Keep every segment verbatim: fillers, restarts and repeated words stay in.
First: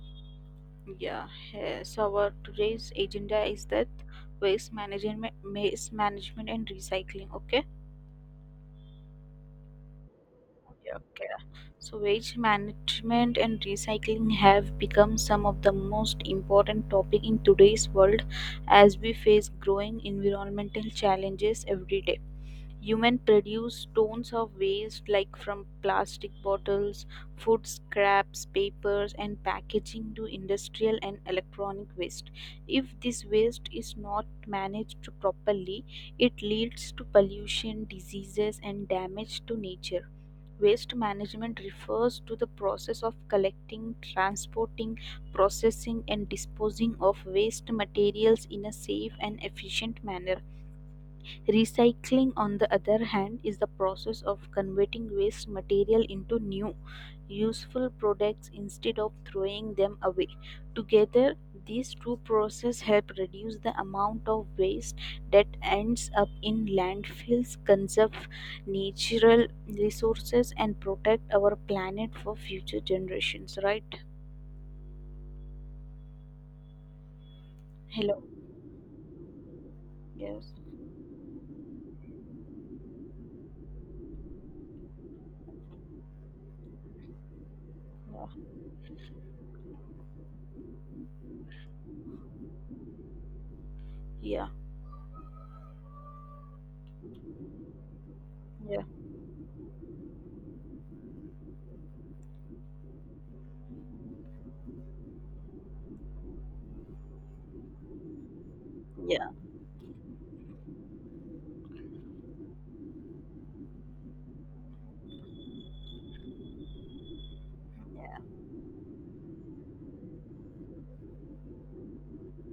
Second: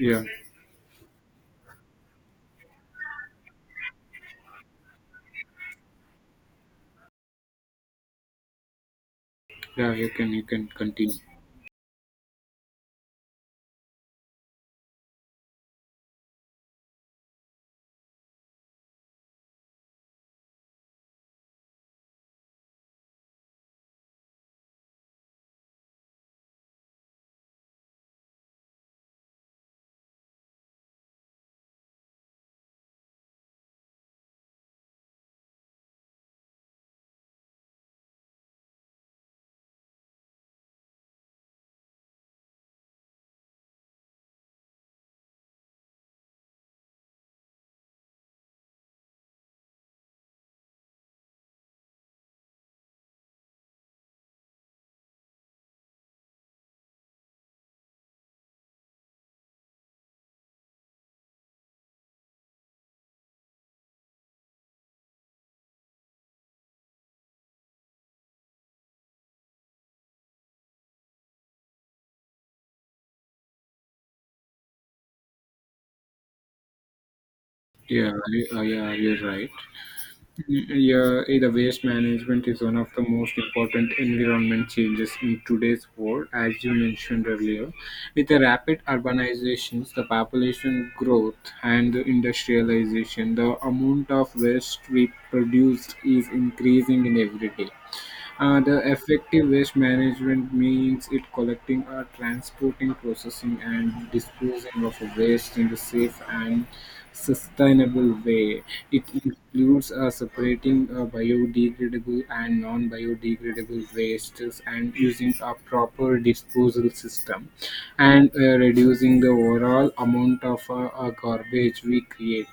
Yeah, Yeah, eh, so our today's agenda is that waste management, waste management and recycling. Okay. yeah, you can you can Yeah. continue. Okay. So waste management and recycling have become some of the most important topic in today's world as we face growing environmental challenges every day. Humans produce tons of waste, like from plastic bottles, food scraps, papers and packaging to industrial and electronic waste. If this waste is not managed properly, it leads to pollution, diseases and damage to nature. Waste management refers to the process of collecting, transporting, processing, and disposing of waste materials in a safe and efficient manner. Recycling, on the other hand, is the process of converting waste material into new, useful products instead of throwing them away. Together, these two processes help reduce the amount of waste that ends up in landfills, conserve natural resources, and protect our planet for future generations, right? Yeah, Hello. you- uh, yeah, you're right. Yes. Mm, yeah, eh, the waste management is one of the most important environment changes in today's world, as you mentioned earlier. With the Yeah. rapid urbanizations, the population growth, and the industrialization, the amount of Yeah. waste we produce is increasing in every day. Uh, the Yeah. effective waste management means it collecting, uh, transporting, processing, and disposing of waste in the safe and sustainable way. It Yeah. includes uh, separating uh, biodegradable and non biodegradable wastes and using a proper disposal system and uh, reducing the overall amount of uh, uh, garbage we create.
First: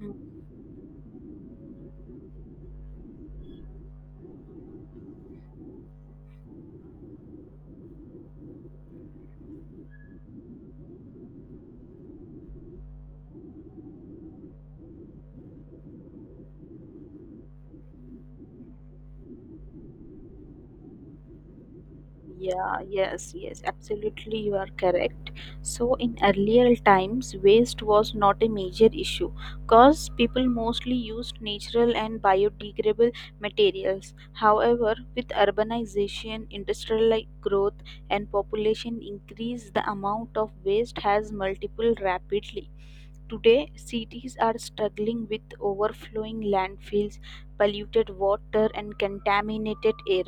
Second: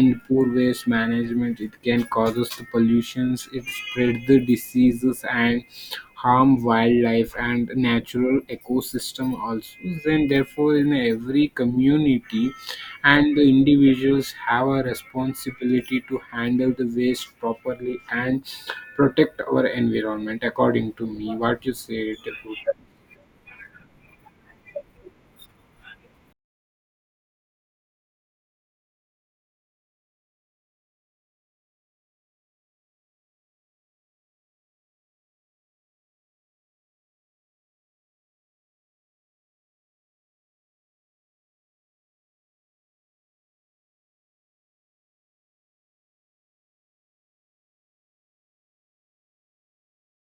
Yeah. poor waste management it can cause us the pollutions, it spread the diseases and harm wildlife and natural ecosystem also. Then therefore in every community and the individuals have a responsibility to handle the waste properly and protect our environment, according to me, what you said, Deepu. Yeah, yes, yes, absolutely, you are correct. So, in earlier times, waste was not a major issue because people mostly used natural and biodegradable materials. However, with urbanization, industrial growth, and population increase, the amount of waste has multiplied rapidly. Today, cities are struggling with overflowing landfills, polluted water, and contaminated air.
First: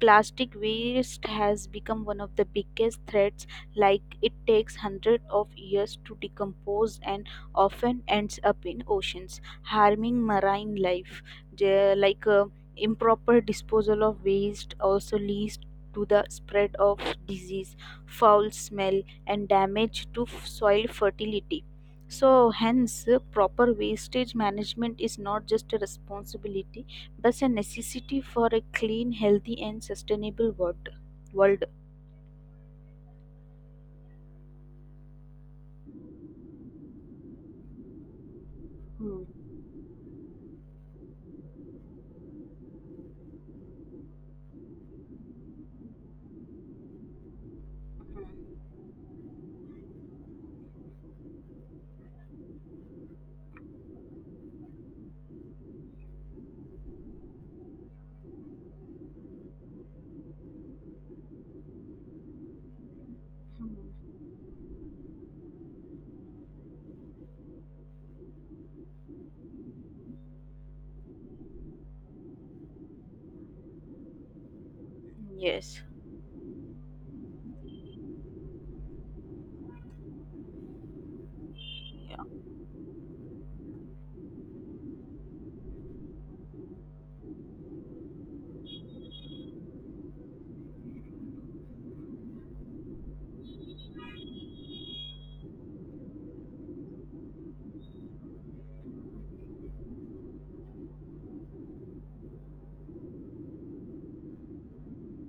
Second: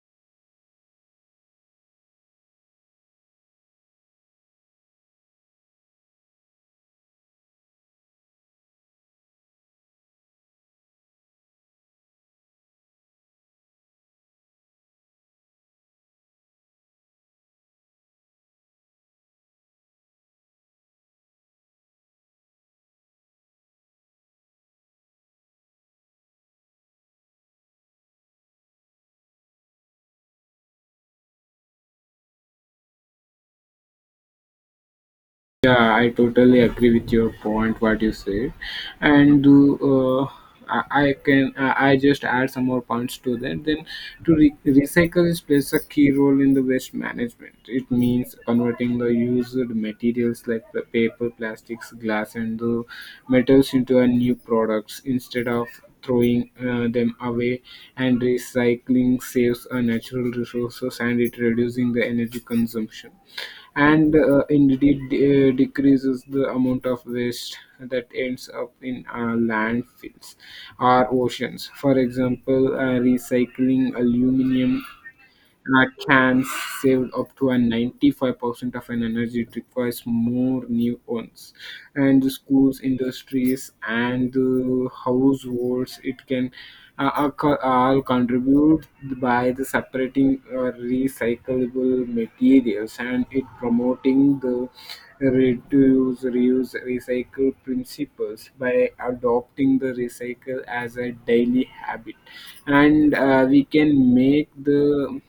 Plastic waste has become one of the biggest threats, like it takes hundreds of years to decompose and often ends up in oceans, harming marine life. The- Like uh, Improper disposal of waste also leads to the spread of disease, foul smell, and damage to f- soil fertility. So, hence, uh, proper wastage management is not just a responsibility but a necessity for a clean, healthy, and sustainable world. world. Yeah, I totally agree with your point, what you said, Hmm. and uh, I, I can I I just add some more points to that. Then, to re- recycle is plays a key role in the waste management. It means converting the used materials like the paper, plastics, glass, and the metals into a new products instead of throwing uh, them away. And recycling saves uh, natural resources and it reducing the energy consumption Hmm. and uh, indeed uh, decreases the amount of waste that ends up in uh, landfills or oceans. For example, uh, recycling aluminum Yes. uh, cans saved up to a ninety-five percent of an energy it requires more new ones. And the schools industries and the households it can uh, are co- all contribute by the separating uh, recyclable materials and it promoting the reduce reuse recycle principles by adopting the recycle as a daily habit. And uh, we can make the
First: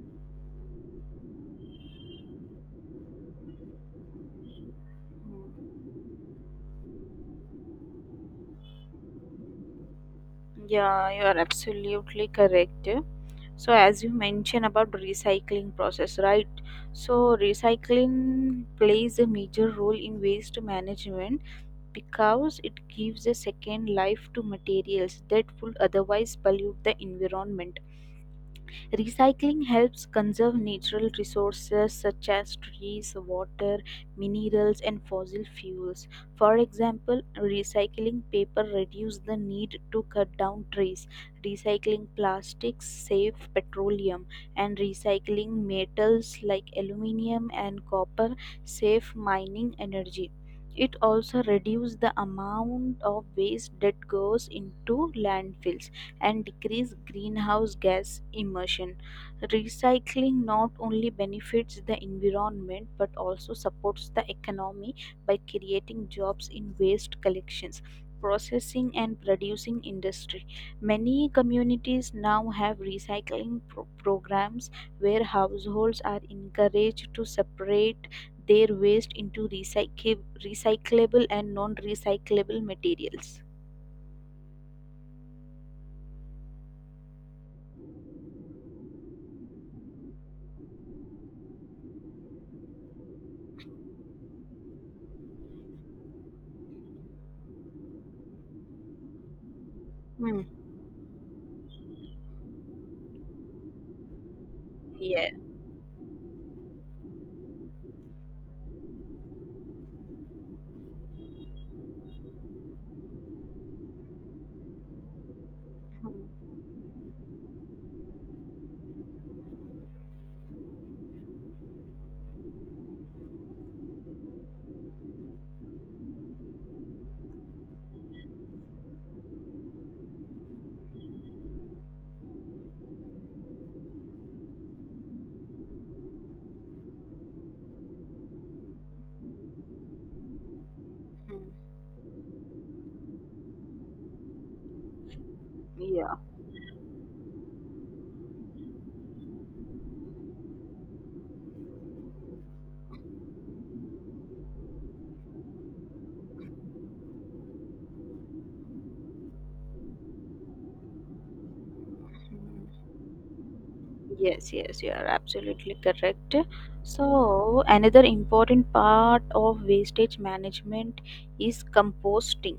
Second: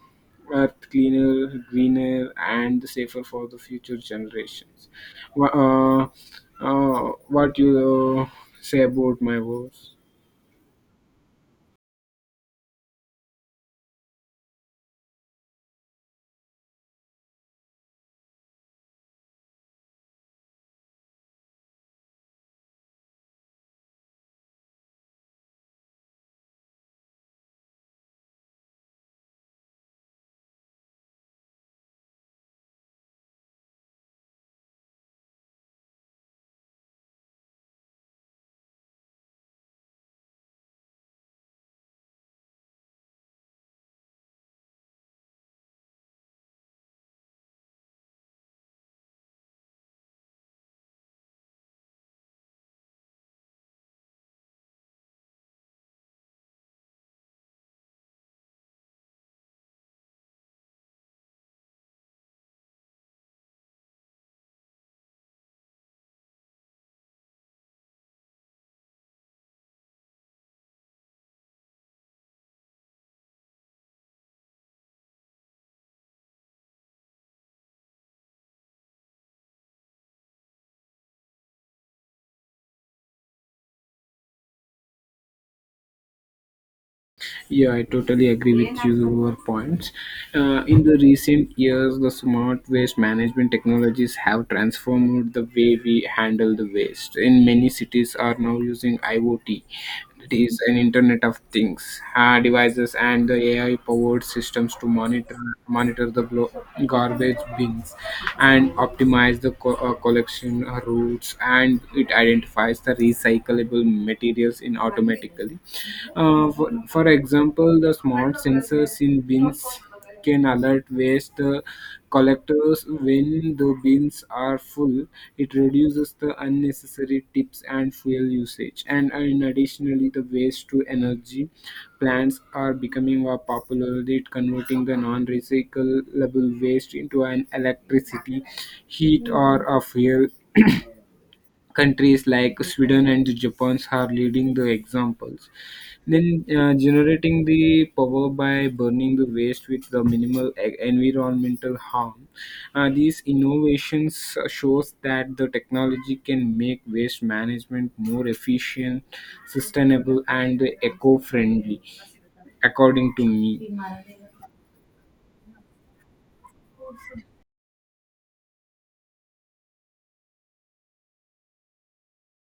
earth cleaner, greener, and safer for the future generations. Wha- Hmm. Uh, uh, what you uh, say about my words? Yeah, you are absolutely correct. So, as you mentioned about recycling process, right? So, recycling plays a major role in waste management because it gives a second life to materials that would otherwise pollute the environment. Recycling helps conserve natural resources such as trees, water, minerals, and fossil fuels. For example, recycling paper reduces the need to cut down trees, recycling plastics saves petroleum, and recycling metals like aluminum and copper save mining energy. It also reduces the amount of waste that goes into landfills and decrease greenhouse gas emission. Recycling not only benefits the environment but also supports the economy by creating jobs in waste collections. Processing and producing industry. Many communities now have recycling pro- programs where households are encouraged to separate their waste into recyclable, recyclable and non recyclable materials. Yeah, I totally agree with your points. Uh, in the recent years, the smart waste management technologies have transformed the way we handle the waste. In many cities, are now using I O T, that Hmm. is an Internet of Things uh, devices, and the A I-powered systems to Yeah. monitor monitor the glo- garbage bins and optimize the co- uh, collection uh, routes, and it identifies the recyclable materials in automatically. Hmm. Uh, for, for example, the smart sensors in bins can alert waste uh, collectors when the bins are full. It reduces the unnecessary tips and fuel usage. And uh, in additionally, the waste to energy plants are becoming more popular. It converting the non-recyclable waste into an electricity, heat, or a fuel. Hmm. Countries like Sweden and Japan are leading the examples. Yeah. Then uh, generating the power by burning the waste with the minimal e- environmental harm. Uh, these innovations shows that the technology can make waste management more efficient, sustainable, and eco-friendly, according to me. Yes, yes, you are absolutely correct. So, another important part of wastage management is composting,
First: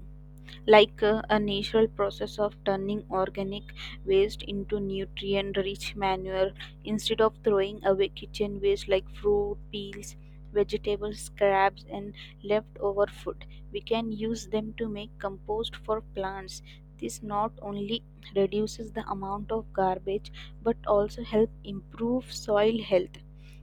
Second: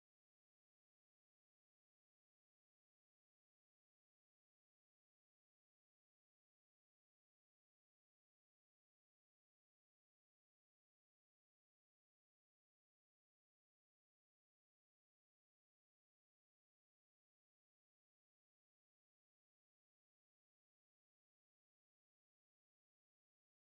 like uh, a natural process of turning organic waste into nutrient rich manure. Instead of throwing away kitchen waste like fruit peels, vegetable scraps and leftover food, we can use them to make compost for plants. This not only reduces the amount of garbage but also help improve soil health.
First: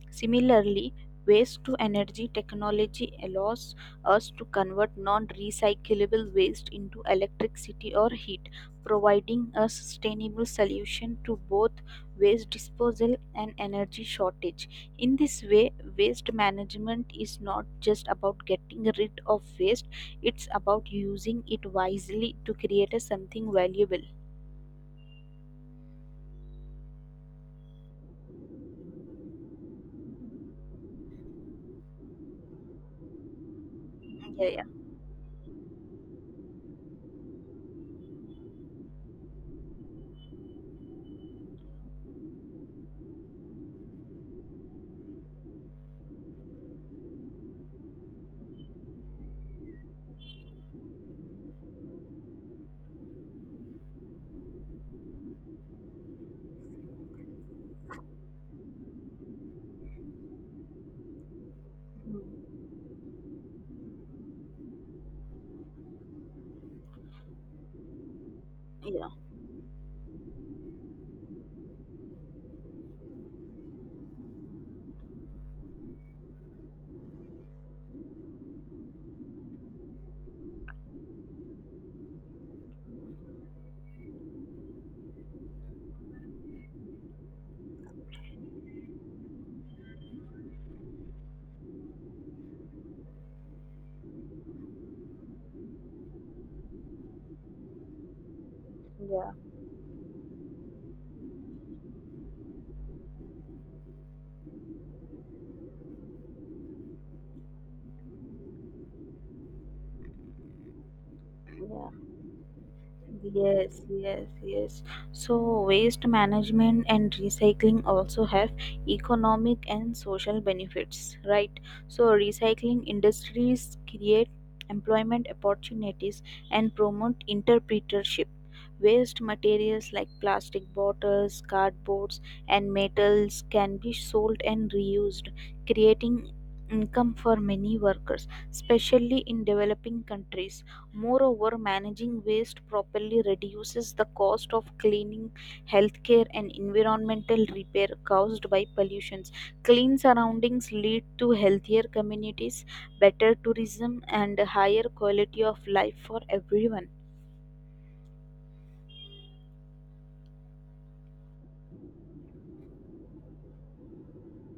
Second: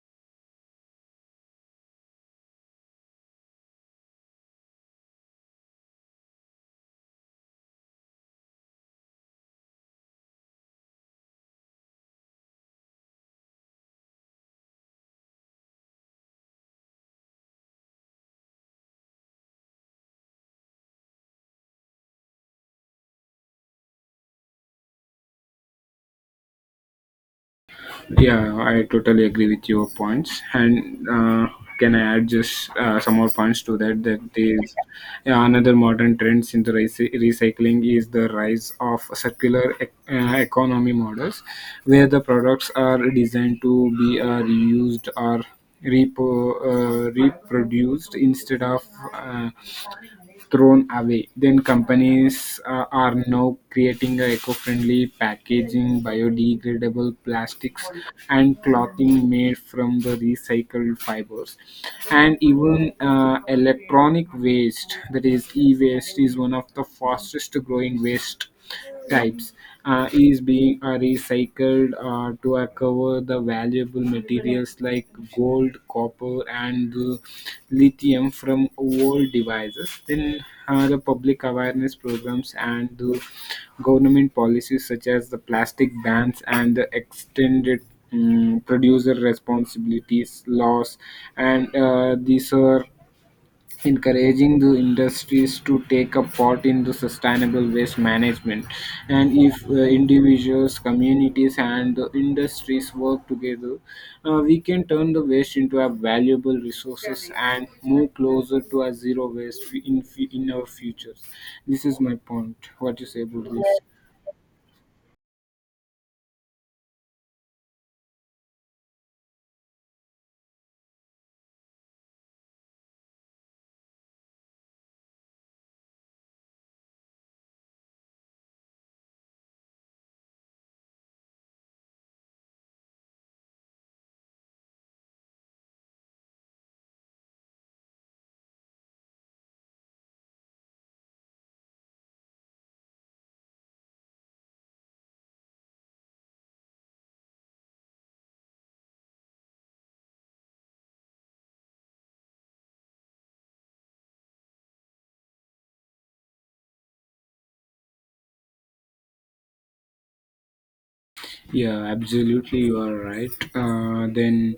Similarly, waste to energy technology allows us to convert non recyclable waste into electricity or heat, providing a sustainable solution to both waste disposal and energy shortage. In this way, waste management is not just about getting rid of waste, it's about using it wisely to create a something valuable. Yeah, I totally agree with your points. And uh, can I add just uh, some more points to that? That Yeah, yeah. is, yeah, another modern trends in the recy- recycling is the rise of circular ec- uh, economy models, where the products are designed to be uh, reused or repo, uh, reproduced instead of uh, thrown away. Then companies uh, are now creating a eco-friendly packaging, biodegradable plastics, and clothing made from the recycled fibers. And Mm, even uh, electronic waste, that is e-waste, is one of the fastest growing waste yeah, types uh, is being uh, recycled uh, to recover the valuable materials like gold, copper, and uh, lithium from old devices. Then uh, the public awareness programs and uh, government policies such as the plastic bans and the extended um, producer responsibilities laws, and uh, these are encouraging the industries to take a part in the sustainable waste management. yeah, And if uh, individuals communities and the industries work together uh, we can turn the waste into a valuable resources and move closer to a zero waste in in our futures. This yeah. is my point. What do you say about this? Yes, yes, yes. So, waste management and recycling also have economic and social benefits, right? So, recycling industries create employment opportunities and promote entrepreneurship. Waste materials like plastic bottles, cardboards, and metals can be sold and reused, creating income for many workers, especially in developing countries. Moreover, managing waste properly reduces the cost of cleaning, healthcare, and environmental repair caused by pollutions. Clean surroundings lead to healthier communities, better tourism, and a higher quality of life for everyone. Yeah, absolutely, you are right. Uh, then,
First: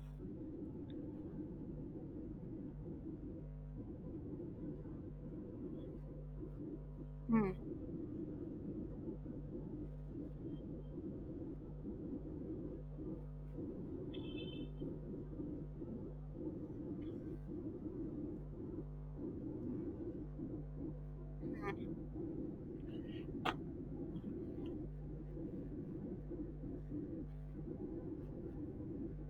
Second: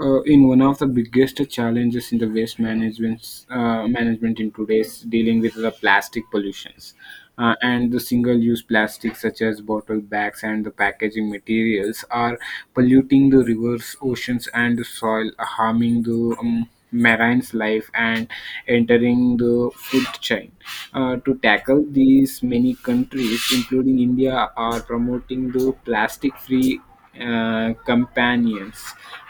uh, in one of the biggest challenges in the waste management uh, management in today's dealing with the plastic pollutions. Hmm. Uh, and the single-use plastics such as bottle bags and the packaging materials are polluting the rivers, oceans, and the soil, harming the um, marine's life and entering the food chain. Uh, to tackle these, many countries, including India, are promoting the plastic free uh, companions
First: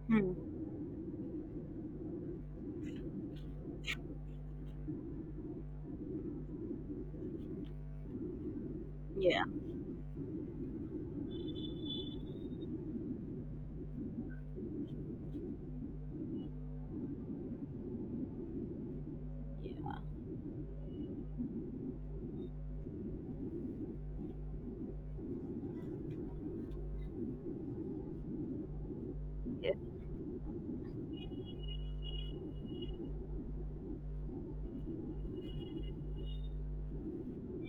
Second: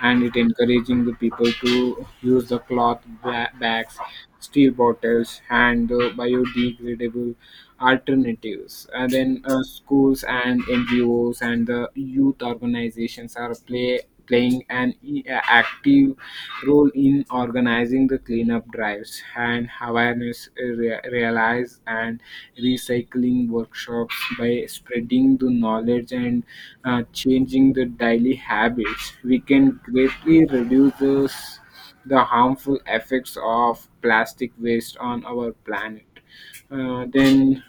and it Hmm. encouraging the people to use the cloth ba- bags, steel bottles, and the biodegradable alternatives. And then Yeah. uh, schools and N G Os and the youth organizations are play playing an i- active role in organizing the cleanup drives and Yeah. awareness re- realize and recycling workshops. By spreading the knowledge and uh, changing the daily habits we Yeah. can greatly reduce the, s- the harmful effects of plastic waste on our planet. Uh, then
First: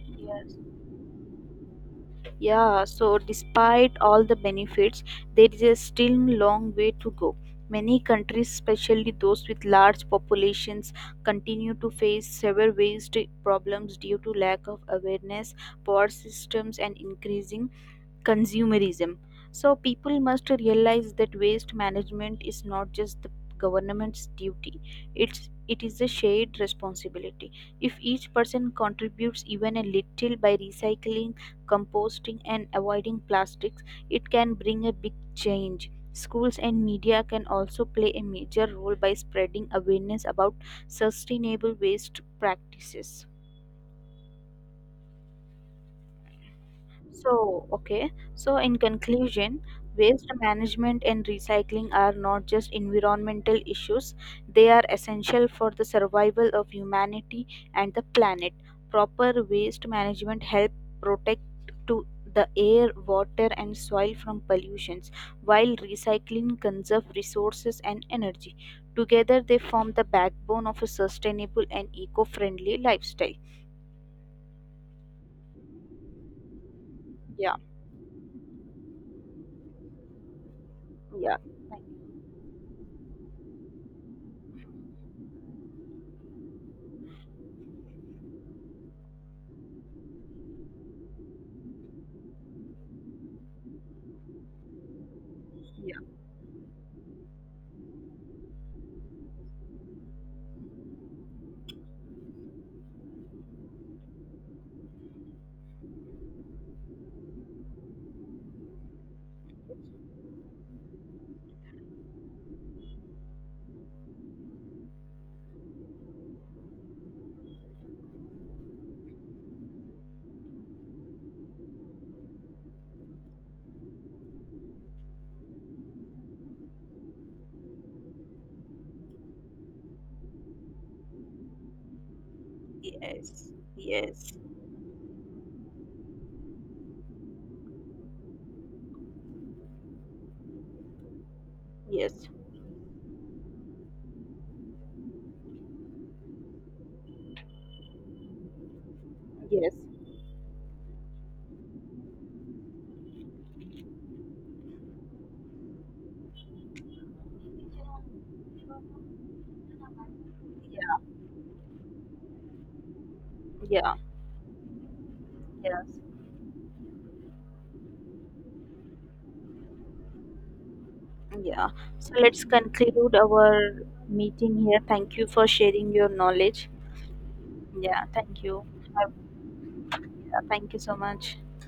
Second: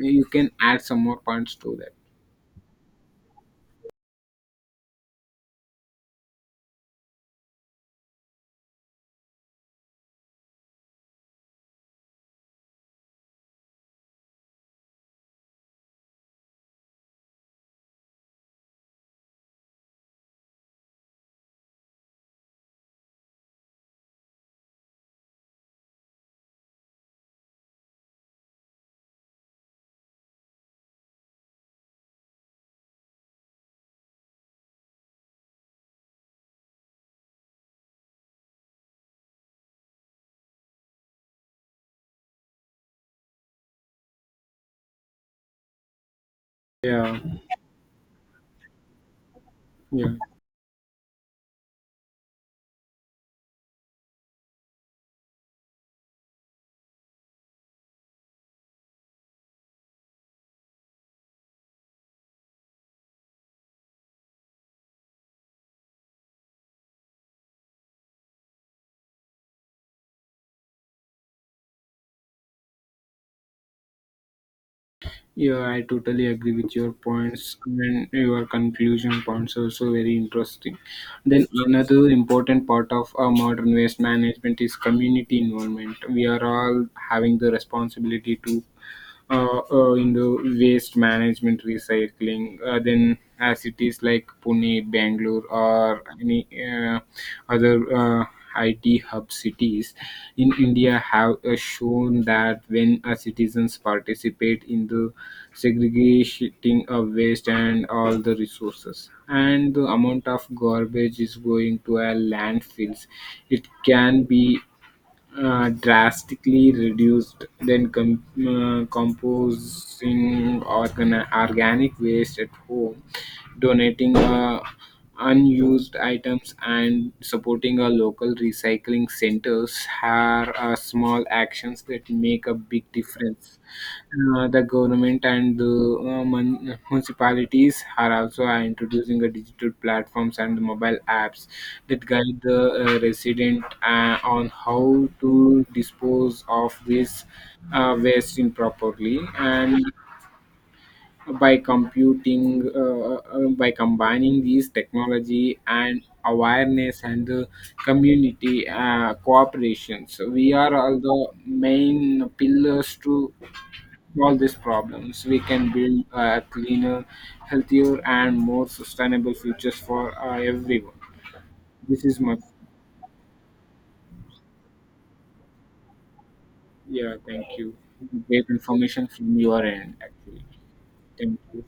you can Yes. add some more points to that. Yeah, so despite all the benefits, there is a still long way to go. Many countries, especially those with large populations, continue to face severe waste problems due to lack of awareness, poor systems, and increasing consumerism. So people must realize that waste management is not just the government's duty. It's it is a shared responsibility. If each person contributes even a little by recycling, composting and avoiding plastics, it can bring a big change. Schools and media can also play a major role by spreading awareness about sustainable waste practices. Yeah, So, okay. So, in conclusion, yeah. waste management and recycling are not just environmental issues, they are essential for the survival of humanity and the planet. Proper waste management help protect to the air, water and soil from pollutions, while recycling conserve resources and energy. Together they form the backbone of a sustainable and eco-friendly lifestyle. Yeah, I totally agree with your points Yeah, and your conclusion points also very interesting. yeah, Then another important part of our modern waste management is community involvement. We are all having the responsibility to uh, uh, into waste management, recycling. Uh, then uh, cities like Pune, Bangalore, yeah. or any uh, other uh, I T hub cities in India have uh, shown that when uh, citizens participate in the segregating of waste and all the resources and the amount of garbage is going to our landfills it can be uh, drastically reduced. Then com- uh, composing organ- organic waste at home, donating uh, unused items and supporting our local recycling centers are uh, small actions that make a big Yes. difference. Yes. Uh, the government and the uh, mun- municipalities are also are introducing a digital platforms and mobile apps that Yes, guide the uh, resident uh, on how to dispose of this uh, waste improperly. yes, And by computing uh, uh, by combining these technology and awareness and uh, community uh, cooperation, so we are all yeah, the main pillars to yeah, solve these problems. We can yes, build a cleaner, healthier, and more sustainable futures for uh, everyone. yeah. This So is my. let's conclude our meeting here. Thank you for sharing your knowledge. Yeah, thank you. Yeah, thank Great you. information Uh, from your end yeah, actually. thank you so Thank much. you.